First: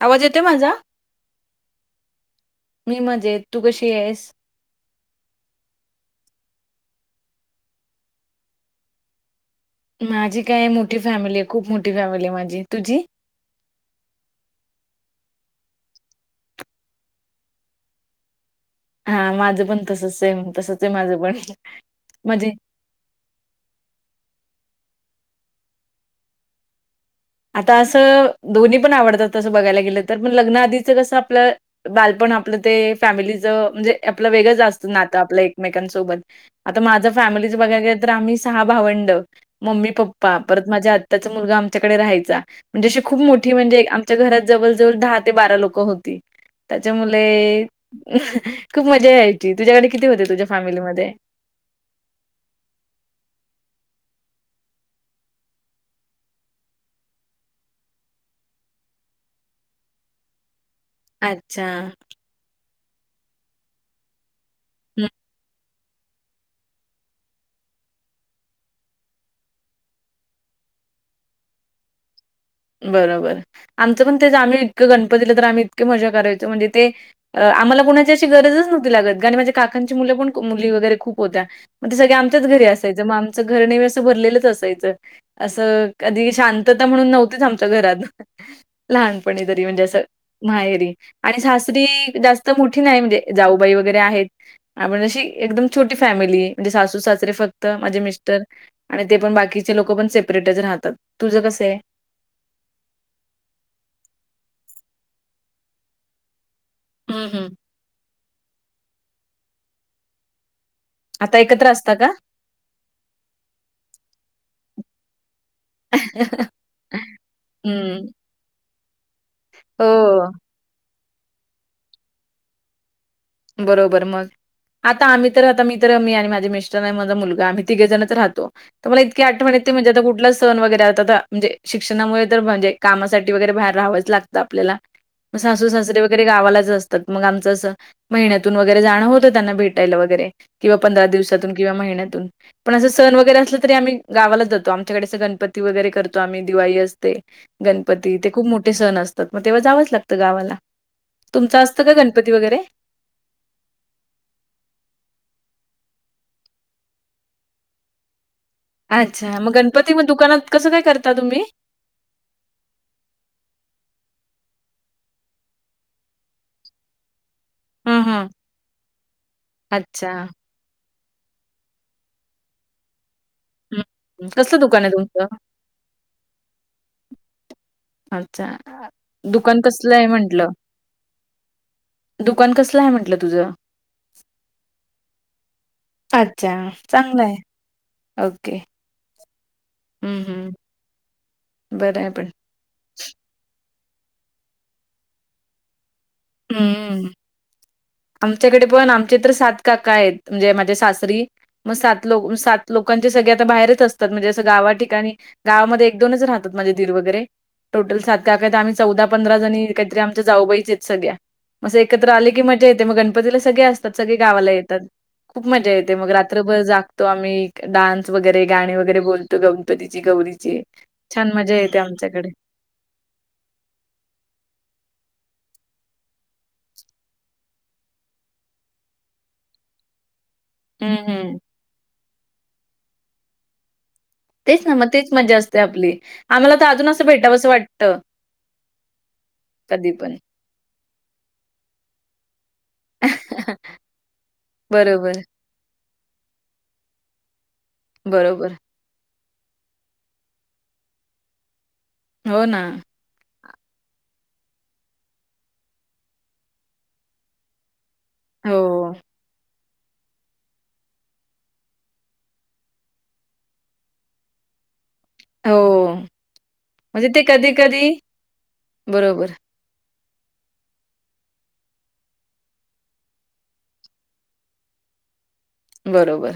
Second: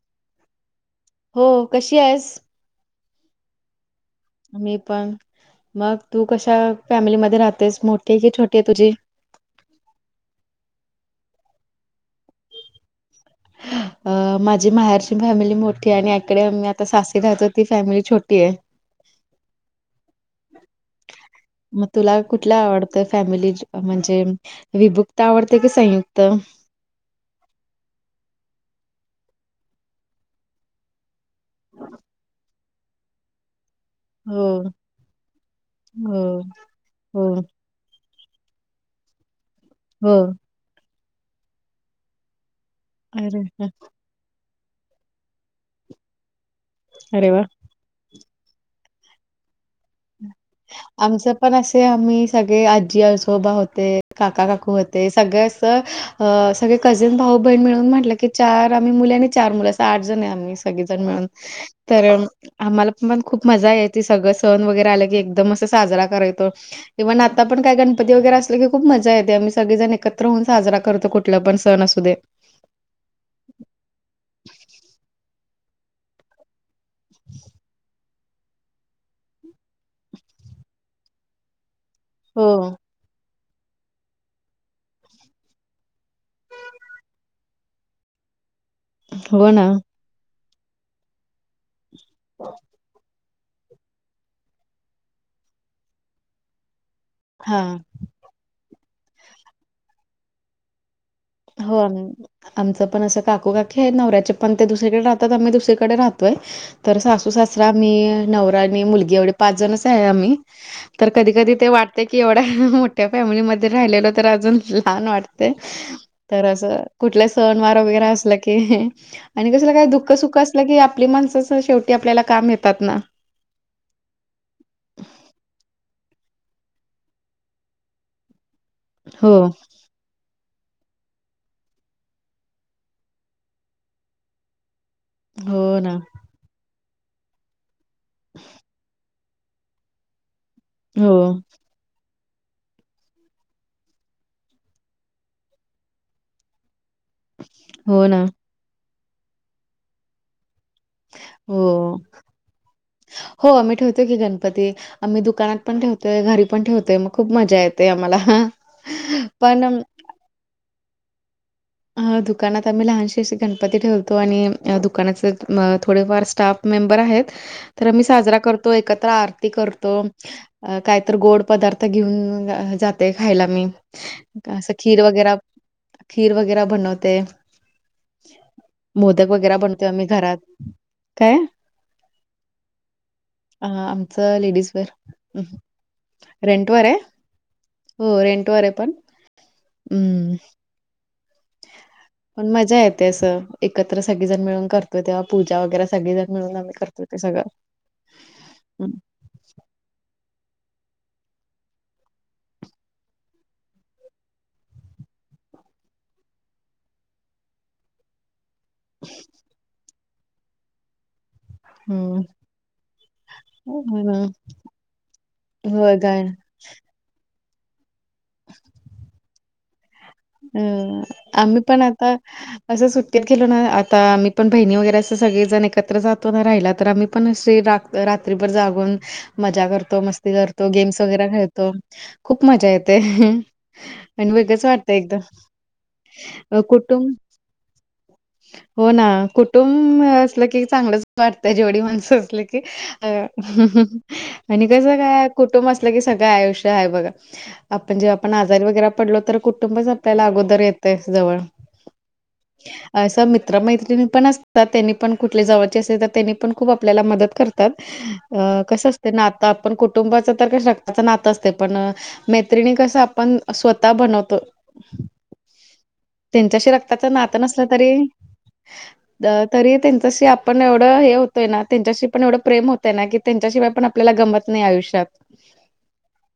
आवाज येतोय माझा? हो कशी आहेस? मी मजेत तू कशी आहेस? मी पण मग तू कशा फॅमिलीमध्ये राहतेस मोठी की छोटी आहे तुझी? माझी काय मोठी फॅमिली आहे खूप मोठी फॅमिली आहे माझी. तुझी? अ माझी माहेरची फॅमिली मोठी आहे. आणि इकडे मी आता सासी राहतो ती फॅमिली छोटी आहे. हा माझं पण तसच सेम आहे तसंच आहे माझं पण म्हणजे त फॅमिली म्हणजे विभुक्त आवडते की संयुक्त? आता असं दोन्ही पण आवडतात तसं बघायला गेलं तर पण लग्न आधीचं कसं आपलं बालपण आपलं ते फॅमिलीच म्हणजे आप हो वेगंच असतं नातं आ आपल एकमेकांसोबत हो आता माझ्या हो फॅमिलीच बघाय तर आम्ही सहा भावंड मम्मी हो पप्पा परत माझ्या आत्ताचा मुलगा आमच्याकडे राहायचा म्हणजे अशी खूप अरे मोठी वा, म्हणजे आमच्या घरात जवळ जवळ दहा ते बारा लोक होती. त्याच्यामुळे अरे वा! लय खूप मजा यायची तुझ्याकडे किती होते? तुझ्या फॅमिलीमध्ये? आमचं पण असे आम्ही सगळे आजी आजोबा होते काका काकू होते सगळे अस अ सगळे कझन भाऊ बहीण मिळून म्हटलं की चार आम्ही मुले आणि चार मुलं असं आठ जण आहे आम्ही सगजण मिळून अच्छा. तर आम्हाला पण खूप मजा य ती सगळं सण वगैरे आलं की एकदमच. साजरा करायतो. इव्हन आता काय गणपती वगैर असले की खूप मजा येते आम्ही सगळे जण एकत्र होऊन साजरा करतो कुठ कुठला पण सण असू दे. बरोबर आमचं पण तेच आम्ही इतकं गणपतीला तर आम्ही इतककी मज करायचो म्हणजे ते आम्हाला कोणा शी गरजच नव्हती लागत ग आणि माझ्या काकांची मुलं पण मुली वगैरे खूप होत्या मग ते सगळे आमच्याच घरी हो. असाय मग आमचं घर नेहमी असं भरलेलंच असायचं असं कधी शांतता म्हणून नव्ह तीच आमच्या घरात लहानपणी हो तरी ना म्हणजे असं माहेरी आणि सासरी जास्त मोठी नाही म्हणजे जाऊबाई वगैरे आहेत आ पण अशी एकदम छोटी फॅमिली म्हणजे सासू सास तरी हा फक्त माझे मिस्टर आणि ते पण बाकीचे लोक पण सेपरेटच राहतात. तुझं कसं आहे? हो. आमचं पण असं काकू काकी आहे नवऱ्याचे पण ते दुसरीकडे राहतात आम्ही दुसरीकडे राहतोय. तर हं, सासू हं. सासरा मी नवरा आणि मुलगी एवढ पाच जणच आहे आम्ही. तर कधी आता कधी एकत्र ते असता वाटते का? की एवढ्या मोठ्या फॅमिलीमध्ये राहिलेलो तर अजून लहान वाटते. तर असं कुठले सण वार वगैरे हं. असलं की आणि कसं काय दुःख हो, सुख असलं की आपली माणसं शेवटी आपल्याला काम येतात ना. बरोबर मग. आता आम्ही तर राहता मी तर मी आणि माझे मिस्टर नाही माझा मुलगा आम्ही तिघेजणच राहतो. तर मला इतके हो, आठवणत ते म्हजे आता कुठला सण वगैरे आता तर म्हणजे शिक्षणामुळे तर म्हणजे कामासाठी वगैरे बाहेर राहावच लागतं आपल्याला. ग सासू हो ना. सासरे वगैरे गावालाच असतात मग आमच असं महिन्यातून वगैरे जाणं होत. त्यांना भेटायला वगैरे किंवा पंधरा हो, दिवसातून किंवा महिन्यातून. पण असं सण वगैरे असलं तरी आम्ही गावालाच जातो आमच्याकडे असं गणपती वगैरे करतो आम्ही दिवाळी असते. हो गणपती ना. ते खूप मोठे सण असतात मग तेव्हा जावंच लागतं गावाला. हो, तुमचं असतं का गणपती वगैरे. हो. मी ठेवतो की गणपती आम्ही दुकानात पण ठेवतोय, घरी पण ठेवतोय, मग खूप मजा येते आम्हाला. अच्छा! मग पण गणपती मग दुकानात कसं काय करता तुम्ही? अ दुकानात आम्ही लहानशी अशी गणपती ठेवतो. आणि दुकानाचे थोडेफार स्टाफ मेंबर आहेत. तर हं, मी हं. साजरा करतो एकत्र आरती करतो. अच्छा. अ काहीत गोड पदार्थ घेऊन जात खायला मी हं. हं. कसलं असं दुकान आहे खीर वगैरे तुमचं? खीर वगैरे बनवते. अच्छा. मोदक वगैरे दुकान बनतोय कसलं आम्ही आहे घरात. म्हटलं? काय? दुकान कसलं आहे म्हटलं तुझं? अ आमचं लेडीज वेअर. अच्छा! रेंटवर आहे. चांगलंय. हो रेंट वर आहे. पण हं, हम्म. हं. बरं आहे. पण पण मज्जा येते. असं एकत्र सगळीजण मिळून करतो तेव्हा पूजा वगैरे सगळेजण हम्म. आमच्याकडे पण चित्र सात काका आहेत म्हणजे माझ्या सासरी मग सात लोक सात लोकांचे सगळे आता बाहेरच असतात, म्हणजे असं गावा ठिकाणी गावामध्ये एक दोनच राहतात, म्हणजे दीर वगैरे टोटल सात का काय तर आम्ही चौदा पंधरा जणी काहीतरी आमच्या जाऊबायच आहेत सगळ्या. मग एकत्र हम्म आले की मजा येते. मग गणपतीला सगळे असतात हो सगळे ना गावाला येतात. खूप मजा येते. होय मग काय रात्रभर जागतो आम्ही. डान्स वगैरे गाणी वगैरे बोलतो गणपतीची गौरीची अ छान मजा आम्ही येते पण आता आमच्याकडे. असं सुट्टीत गेलो ना आता आम्ही पण बहिणी वगैरे असं सगळेजण एकत्र जातो ना राहिला तर आम्ही पण असे रात्रीभर जागून मजा करतो. मस्त करतो. हं, गेम्स वगैरे हं. खेळतो. खूप मजा येते. आणि वेगळंच वाट तीच मजा असते आपली. आम्हाला तर अजून असं कुटुंब भेटावं असं वाटतं. हो ना. कधी कुटुंब पण. असलं की चांगलंच वाटतं जेवढी माणसं असली की. अ आणि कसं बरोबर, काय कुटुंब असलं की सगळं आयुष्य आहे बघा. आपण जे आपण बरोबर. आजारी वगैरे पडलो तर कुटुंबच आपल्याला अगोदर येत आहे जवळ. हो ना. असं मित्रमैत्रिणी पण असतात त्यांनी पण कुठल्या जवळचे असेल तर त्यांनी पण खूप आपल्याला मदत करत तात हो, का असते ना आपण कुटुंबाच तर रक्ताचं नात असते पण मैत्रिणी कस आपण स्वतः बनव तर हो. त्यांच्याशी म्हणजे रक्ताचं ते नातं नसलं कधी-कधी तरी बरोबर, अ तरी त्यांच्याशी आपण एवढं हे होतोय ना त्यांच्याशी पण एवढं प्रेम होतय ना की त्यांच्याशिवाय पण आपल्याला गमत नाही आयुष्यात. बरोबर.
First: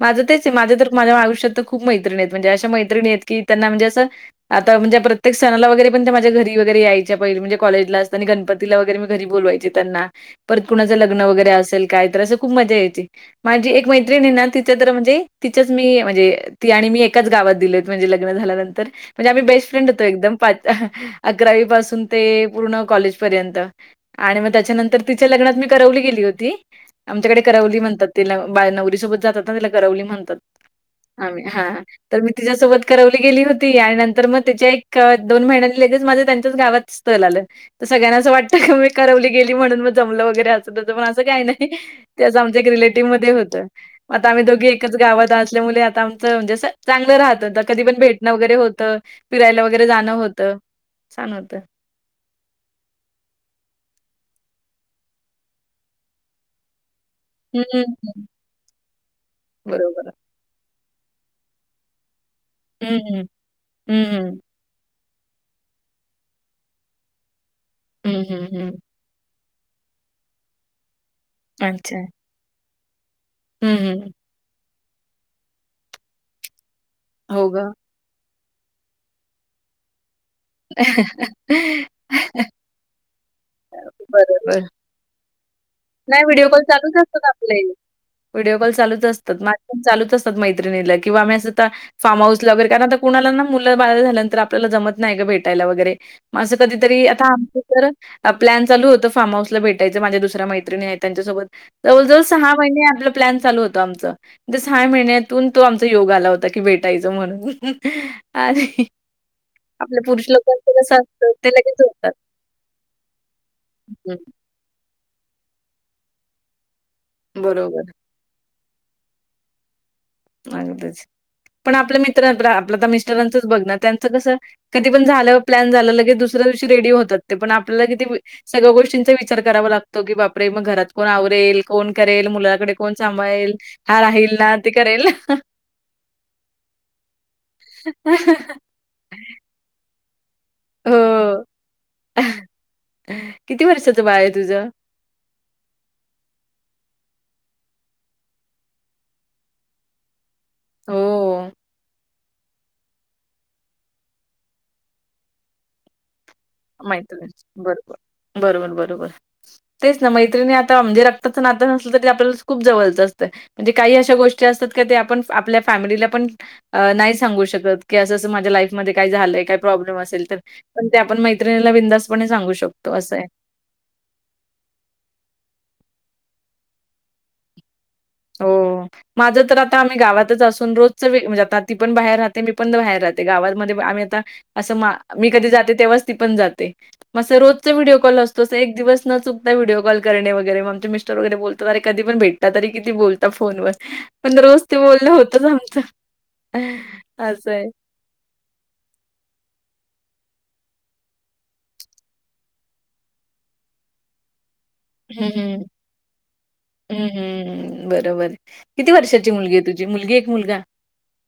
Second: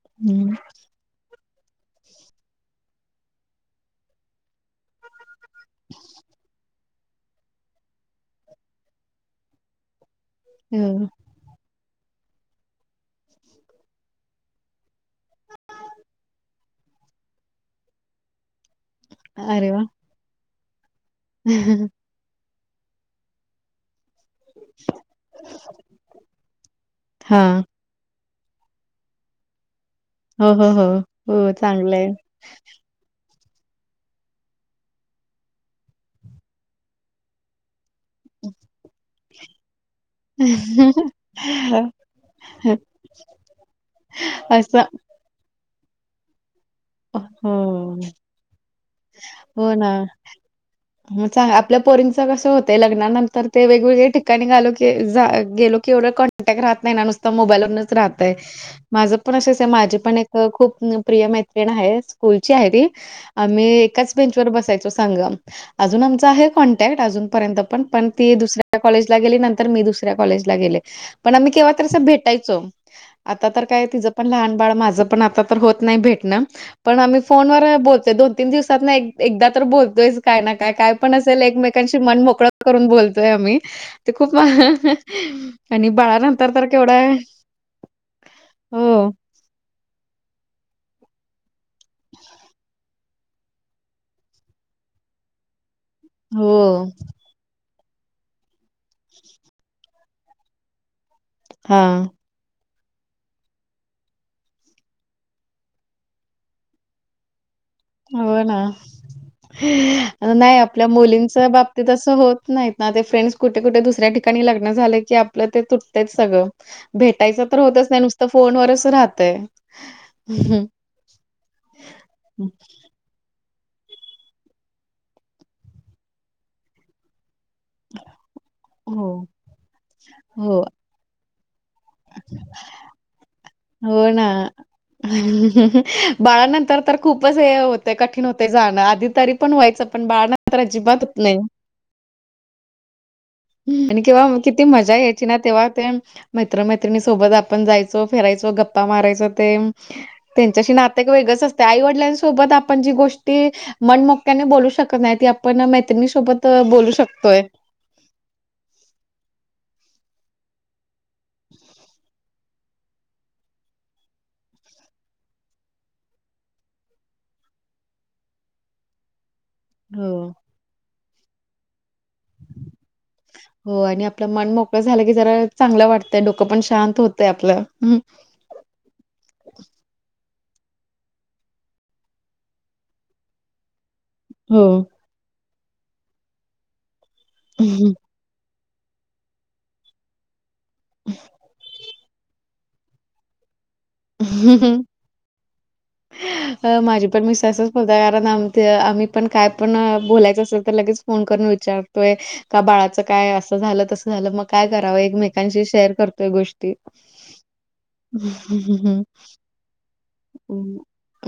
माझं तेच हम्म. आहे. माझं तर माझ्या आयुष्यात खूप मैत्रिणी आहेत म्हणजे अशा मैत्रिणी कि त्यांना म्हणजे असं आता म्हणजे ते सणाला वगैरे पण त्या माझा घरी वगैरे यायची म्हणजे कॉलेला असताना गणपतीला वगैरे मी घरी बोलवायचे त्यांना. परत कुणाचं हो. लग्न वगैरे असेल काय तर असं खूप मजा येते. माझी एक मैत्रिणी आहे ना तिच तर म्हणजे तिचच मी म्हणजे ती आणि मी एकाच गावात दिल म्हणजे लग्न झाल्यानंतर. म्हणजे आम्ही बेस्ट अरे वाह! फ्रेंड होतो एकदम. पाच अकरावी पासून ते पूर्ण कॉलेज पर्यंत. आणि मग त्याच्यानंतर तिच्या लग्नात मी करवली गेली होती आमच्याकडे हां. करवली म्हण तिला बाय नवरी सोबत जातात ना त्याला करवली म्हणतात हो, हो, हो. आम्ही हो हा चांगलं आहे. तर मी तिच्यासोबत करवली गेली होती आणि नंतर मग त्याच्या एक दोन महिन्यानी लगेच माझं त्यांच्याच गावात स्थल आलं तर सगळ्यांना असं वाटतं क मी करवली गेली म्हणून मग जमलं वगैरे अस तस तर पण असं काही नाही. त्याच आमच्या एक रिलेटिव्ह मध्ये होतं आता आम्ही दोघी असं एकच गावात असल्यामुळे आता आमचं म्हणजे अस चांगलं राहत होत कधी पण हो. भेटणं वगैरे होतं फिरायला हो वगैरे ना. जाणं होतं छान होतं. आता कस होते लग्नानंतर ते वेगवेगळे ठिकाणी गालो की गेलो की एवढं कॉन्टॅक्ट राहत नाही ना नुसत ता हं, हं, मोबाईलवरूनच हं. राहतय माझं पण असेच आहे माझी बरोबर. पण एक खूप प्रिय मैत्रिण आहेच स्कुलची आहे ती हं, हं. आम्ही हं, एकाच हं. बेंचवर बसायचो. संगत अजून आमचा आहे कॉन्टॅक्ट अजूनपर्यंत पण पण हं, ती हं, हं. दुसऱ्या कॉलेजला गेली नंतर मी दुसऱ्या कॉलेजला गेले पण आम्ही केव्हा अस अच्छा. भेट भेटायचो आता तर हं, काय हं. तिच पण लहान बाळ माझं पण आता तर होत नाही भेटण पण आम्ही हो फोनवर का? बोलतोय दोन तीन दिवसात ना एकदा तर बोलतोयच काय ना काय काय पण असेल एकमेकांशी ते मन मोकळा करून बोलतोय आम्ही ते खूप बरोबर. नाही व्हिडिओ बाळानंतर कॉल तर चालूच केवढा असतात आपले व्हिडिओ कॉल हो चालूच असतात ना पण चालूच असतात मैत्रिणीला किंवा आम्ही असं आता फार्म हाऊस वगैरे कारण आता कोणाला ना मुलं बाहेरला झाल्यांत आपल्याला जमत नाहीय ग भेटायला वगैरे. असं हो कधीतरी आता आमच तर प्लॅन चालू होता फार्म हाऊसला भेटायचं माझ्या दुसऱ्या मै मैत्रीणी आहेत त्यांच्यासोबत हा जवळ जवळ सहा महिने आपलं प्लॅन चालू होतं आमचा सहा महिन्यातून तो आमचा योग आला होता की भेटायच म्हणून हो ना आणि आपल्या पुरुष नाही लोकांचं आपल्या कसं असतं मुलींच्या ते लगेच बाबतीत होतात. असं होत नाहीत ना ते फ्रेंड्स कुठे कुठे दुसऱ्या हं, ठिकाणी लग्न झालं की आत आपलं ते तुटत सगळं भेटायचं तर होतच बरोबर. नाही नुसतं फोनवरच राहतय अगदीच पण आपल्या मित्र आपलं तर मिस्टरांचंच बघणार त्यांचं कसं कधी पण झालं प्लॅन झालं लगेच दुसऱ्या दिवशी रेडी होतात ते पण आप आपल्याला किती सगळ्या हो गोष्टींचा विचार करावा लागतो की बापरे हो मग घरात कोण आवरेल कोण करेल मुलाकडे कोण सांभाळेल हा राहील ना ते करेल. बाळानंतर तर खूपच हे होते कठीण होतय जाण आधी तरी पण व्हायचं पण बाळा नंतर तर अजिबातच होतं नाही. आ ह---हा. आणि किंवा किती मजा यायची ना तेव्हा ते मैत्रमैत्रिणी सोबत आपण जायचो फिरायचो गप्पा मारायचो ते त्यांच्याशी नात एक वेगळंच हो असते आई वडिलांसोबत आपण जी गोष्ट ती मनमोकळ्याने बोलू शकत नाही ती आपण मैत्रिणी सोबत बोलू माहित शकतोय. बरोबर. बरोबर बरोबर तेच ना मैत्रिणी आता म्हणजे रक्ताचं नातं नसलं तरी आपल्या खूप जवळचं असतं म्हणजे काही अशा गोष्टी असतात का ते आपण आपल्या फॅमिलीला पण अ नाही सांगू शकत की असंं अस माझ्या लाईफमध्ये काय झालंय का प्रॉब्लेम असेल हो. तर पण ते आपण मैत्रिणीला बिंदासपणे सांगू शकतो असंय. हो आणि आपलं मन मोकळ झालं की जरा चांगलं वाटतंय डोकं पण शांत होतंय आपलं हमम हो. [inaudible] माझं तर आता आम्ही गावातच असून रोजच आता ती पण बाहेर राहते मी पण बाहेर राहते गावातमध्ये आम्ही आता अस हो. मी कधी जाते तेव्हा ती पण जाते म अस रोज व्हिडिओ कॉल असता तसं एक दिवस न चुकता व्हिडीओ कॉल करणे वगैर म आमचे मिस्टर वगैरे बोलतात अर कधी पण भेटतात तरी किती बोलता फोन वर पण रोज ते बोलणं होतच राहतं असय उ [unintelligible] कारण आम आम्ही पण काय पण बोलायचं असेल तर लगेच फोन करून विचारतोय. का बाळाच काय असं झालं तसं झालं मग काय करावं हं, हं. एकमेकांशी शेअर करतोय गोष्टी. हं, हं. बरोबर. किती हं. वर्षाची मुलगी आहे तुझी मुलगी. मुलगा?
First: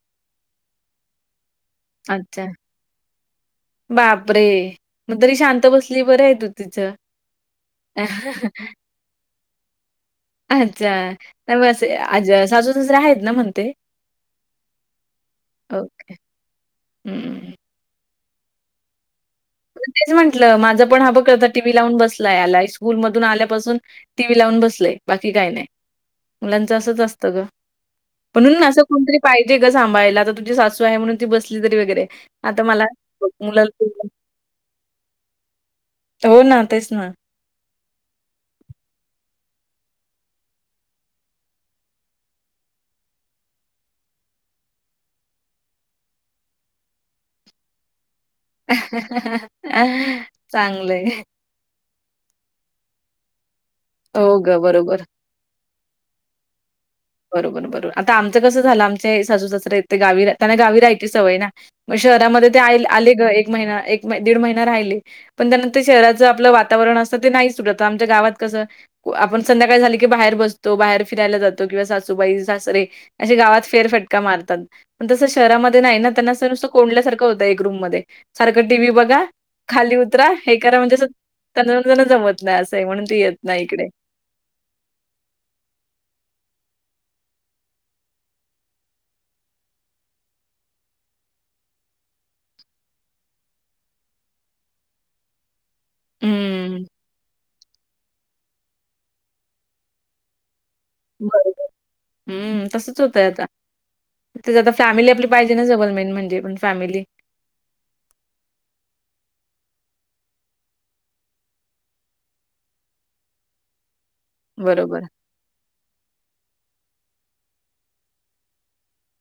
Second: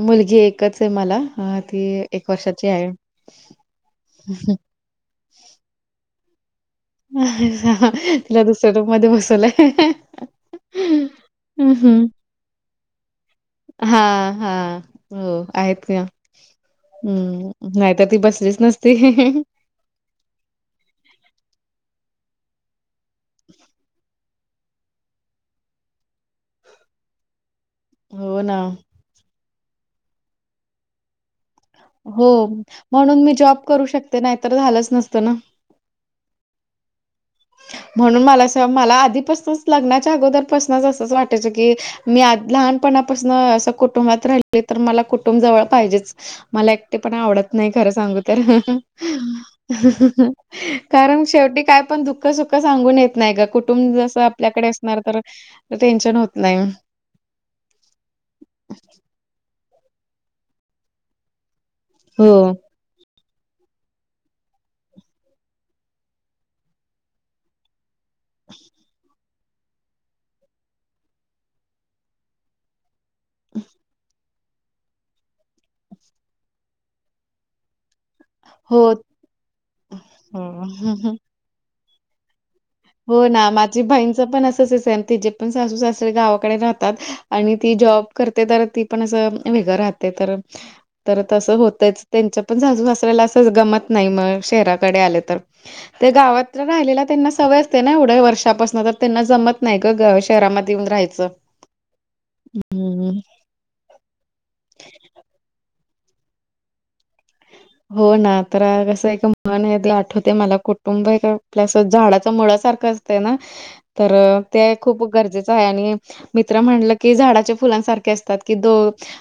मुलगी एकचय मला हा ती एक अच्छा. वर्षाची आहे. बापरे! मग तरी शांत बसली बरं आहे तू तिचं अ [unintelligible] तिला दुसऱ्या रूम मध्ये बसवलय अच्छा बस [unintelligible] सासू सासरे आहेत ना म्हणते हा हा. हो आहेत काि ओके. [unintelligible] हं. हम्म नाहीतर ती बसलीच नसती. तेच म्हंटलं माझं पण ह बं करता [unintelligible] टीव्ही लावून बसलाय याला स्कूल मधून आल्यापासून टी व्ही लावून बसलय बाकी काही नाही मुलांचं असंच असतं ग हो ना. म्हणून असं कोणतरी पाहिजे ग सांभाळयला आता तुझी सासू आहे म्हणून बसली तरी वगरे हो आता मला मुला तर झालंच नसतं ना. हो ना तेच ना. म्हणून मला अस मला आधीपासूनच लग्नाच्या अगोदरपासूनच असंच वाटायचं की मी आज [unintelligible] लहानपणापासून असं कुटुंबात राहिले तर मला कुटुंब जवळ पाहिजेच. मला एकटे पणा आवडत नाही खरं सांगू तर चांगलंय. कारण शेवटी काय पण दु सुख सुख सांगून येत नाही का कुटुंब जसं हो गं, आपल्याकडे बरोबर. असणार तर टेन्शन होत नाही. बरोबर बरोबर आता आमचं कसं झालं आमच्या सासू सासराेथे गावी त्यांना गावी राहायची सवय ना मग हो. शहरामध्ये ते आले ग एक महिना एक दीड महिना राहिले. पण त्यानंतर शहराचं आपलं वातावरण असतं ते नाही सुतट आमच्या गावात कसं आपण संध्याकाळ झाली की बाहेर बसतो बाहेर फिरायला जा किंवा सासूबाई सासरे असे गावात फेरफटका मारतात. पण तसं शहरामध्ये नाही ना त्यांना असं नुसत कोंडल्यासारखं होतं एक रूम मध्ये सारखं टी हो व्ही बघा खाली उतरा हे करा म्हणजे हो. तज जमत नाही असंय म्हणून ती येत नाय इकडे. ण अस तिे पण सासू सासरे गावाकडे राहतात आणि ती जॉब करते तर ती पण असं वेगळं राहतय तरण [unintelligible] तर तसं होतंच त्यांच्या पण झाजू मसरायला असं गमत नाही मग शहराकडे आले तर ते गावात हं, राहिलेला त्यांना सवय एवढे वर्षापासून तर त्यांना जमत नाही शहरा येऊन राहायच. बरोबर हम्म तसच होतंय आता. ते आता फॅमिली आपली पाहिजे ना सबल मेन म्हणजे पण फॅमिली हो ना तर कसं एक मन आठवते मला कुटुंब आहे आपल्यासं झाडाच मुळा सारखं ना तर ते खूप बरोबर. गरजेचं आहे आणि मित्र म्हटलं की झाडाच्या फुलांसारखे असतात की दो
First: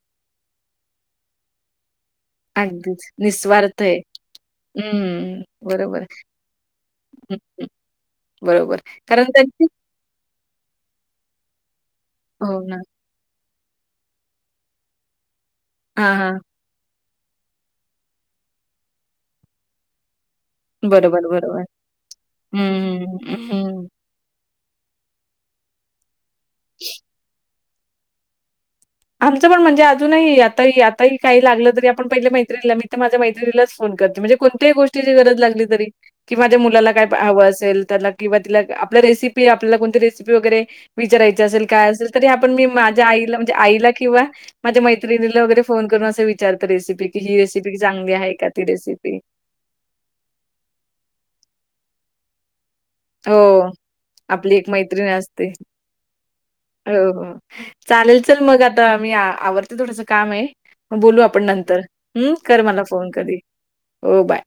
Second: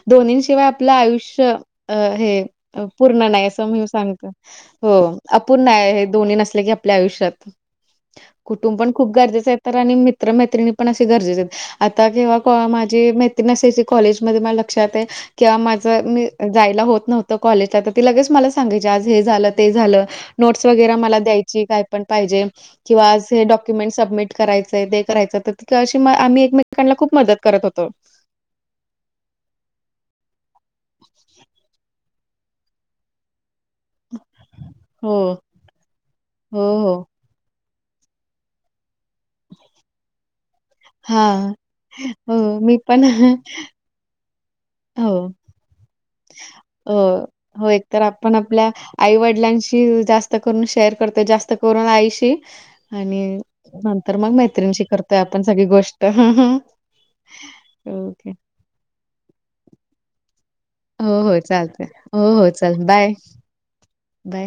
दोनिन शिवाय आपलं आयुष्य अ हे अगदीच पूर्ण नाही असं निस्वार्थ मी आहे. सांगत हो हं, अपूर्ण आहे बरोबर. हे दोन्ही नसले की आपल्या हं, आयुष्यात हं. कुटुंब बरोबर. पण खूप कारण गरजेचं आहे त्यांची तर आणि मित मित्र मैत्रिणी पण असे गरजेचे आता हो किंवा ना. माझी मय नसेची कॉलेज मध्ये मला लक्षात आहे किंवा माझ हां, मी हां. जायला होत नव्हत कॉलेजला. ती लगेच मला सांगायची आज हे झालं ते झालं. नोट्स वगैरे मला बरोबर, द्यायची बरोबर. काय पण पाहिजे हं, किंवा हे हं, हं. Document submit. करायचंय दे करायचं तर त अशी आम्ही एकमेकांना खूप मदत करत होतो. आमचं पण म्हणजे अजूनही आता आताही काही लागलं तरी आपण पहिले मैत्रिला मी तर माझ्या मैत्रीलाच. ण कोणत्या गोष्टी हो, गरज लाली तरी माझ्या हो, मुला हो. काय. हवं असेल त्या किंवा ति आपल्या रेसि. आपला कोणती रेसिपी वगैरे विचारयची हां. असेल काय असेल तर हो, आपण मी पण माझ्या हो, आईला. किवा माझ्या मैत्रिणीला वगैरे फोन करून असच. विचारत रेसिपी की हो. ही रेसिपी चांगली आहे का ती रेसिपी. मुलाशी जास्त करून शेअर करते जास्त करून आईशी. आणि हो. नंतर मग आपली एक मैत्रिणीशी मैत्रीण करतोय आपण असते. सगळी गोष्ट. हो हो चालेल चल मग आता मी आवडते थोडंसं काम आहे. बोलू हो, हो, आपण नंतर चालतंय. हो, हो, कर मला चल फोन बाय, कधी हो बाय.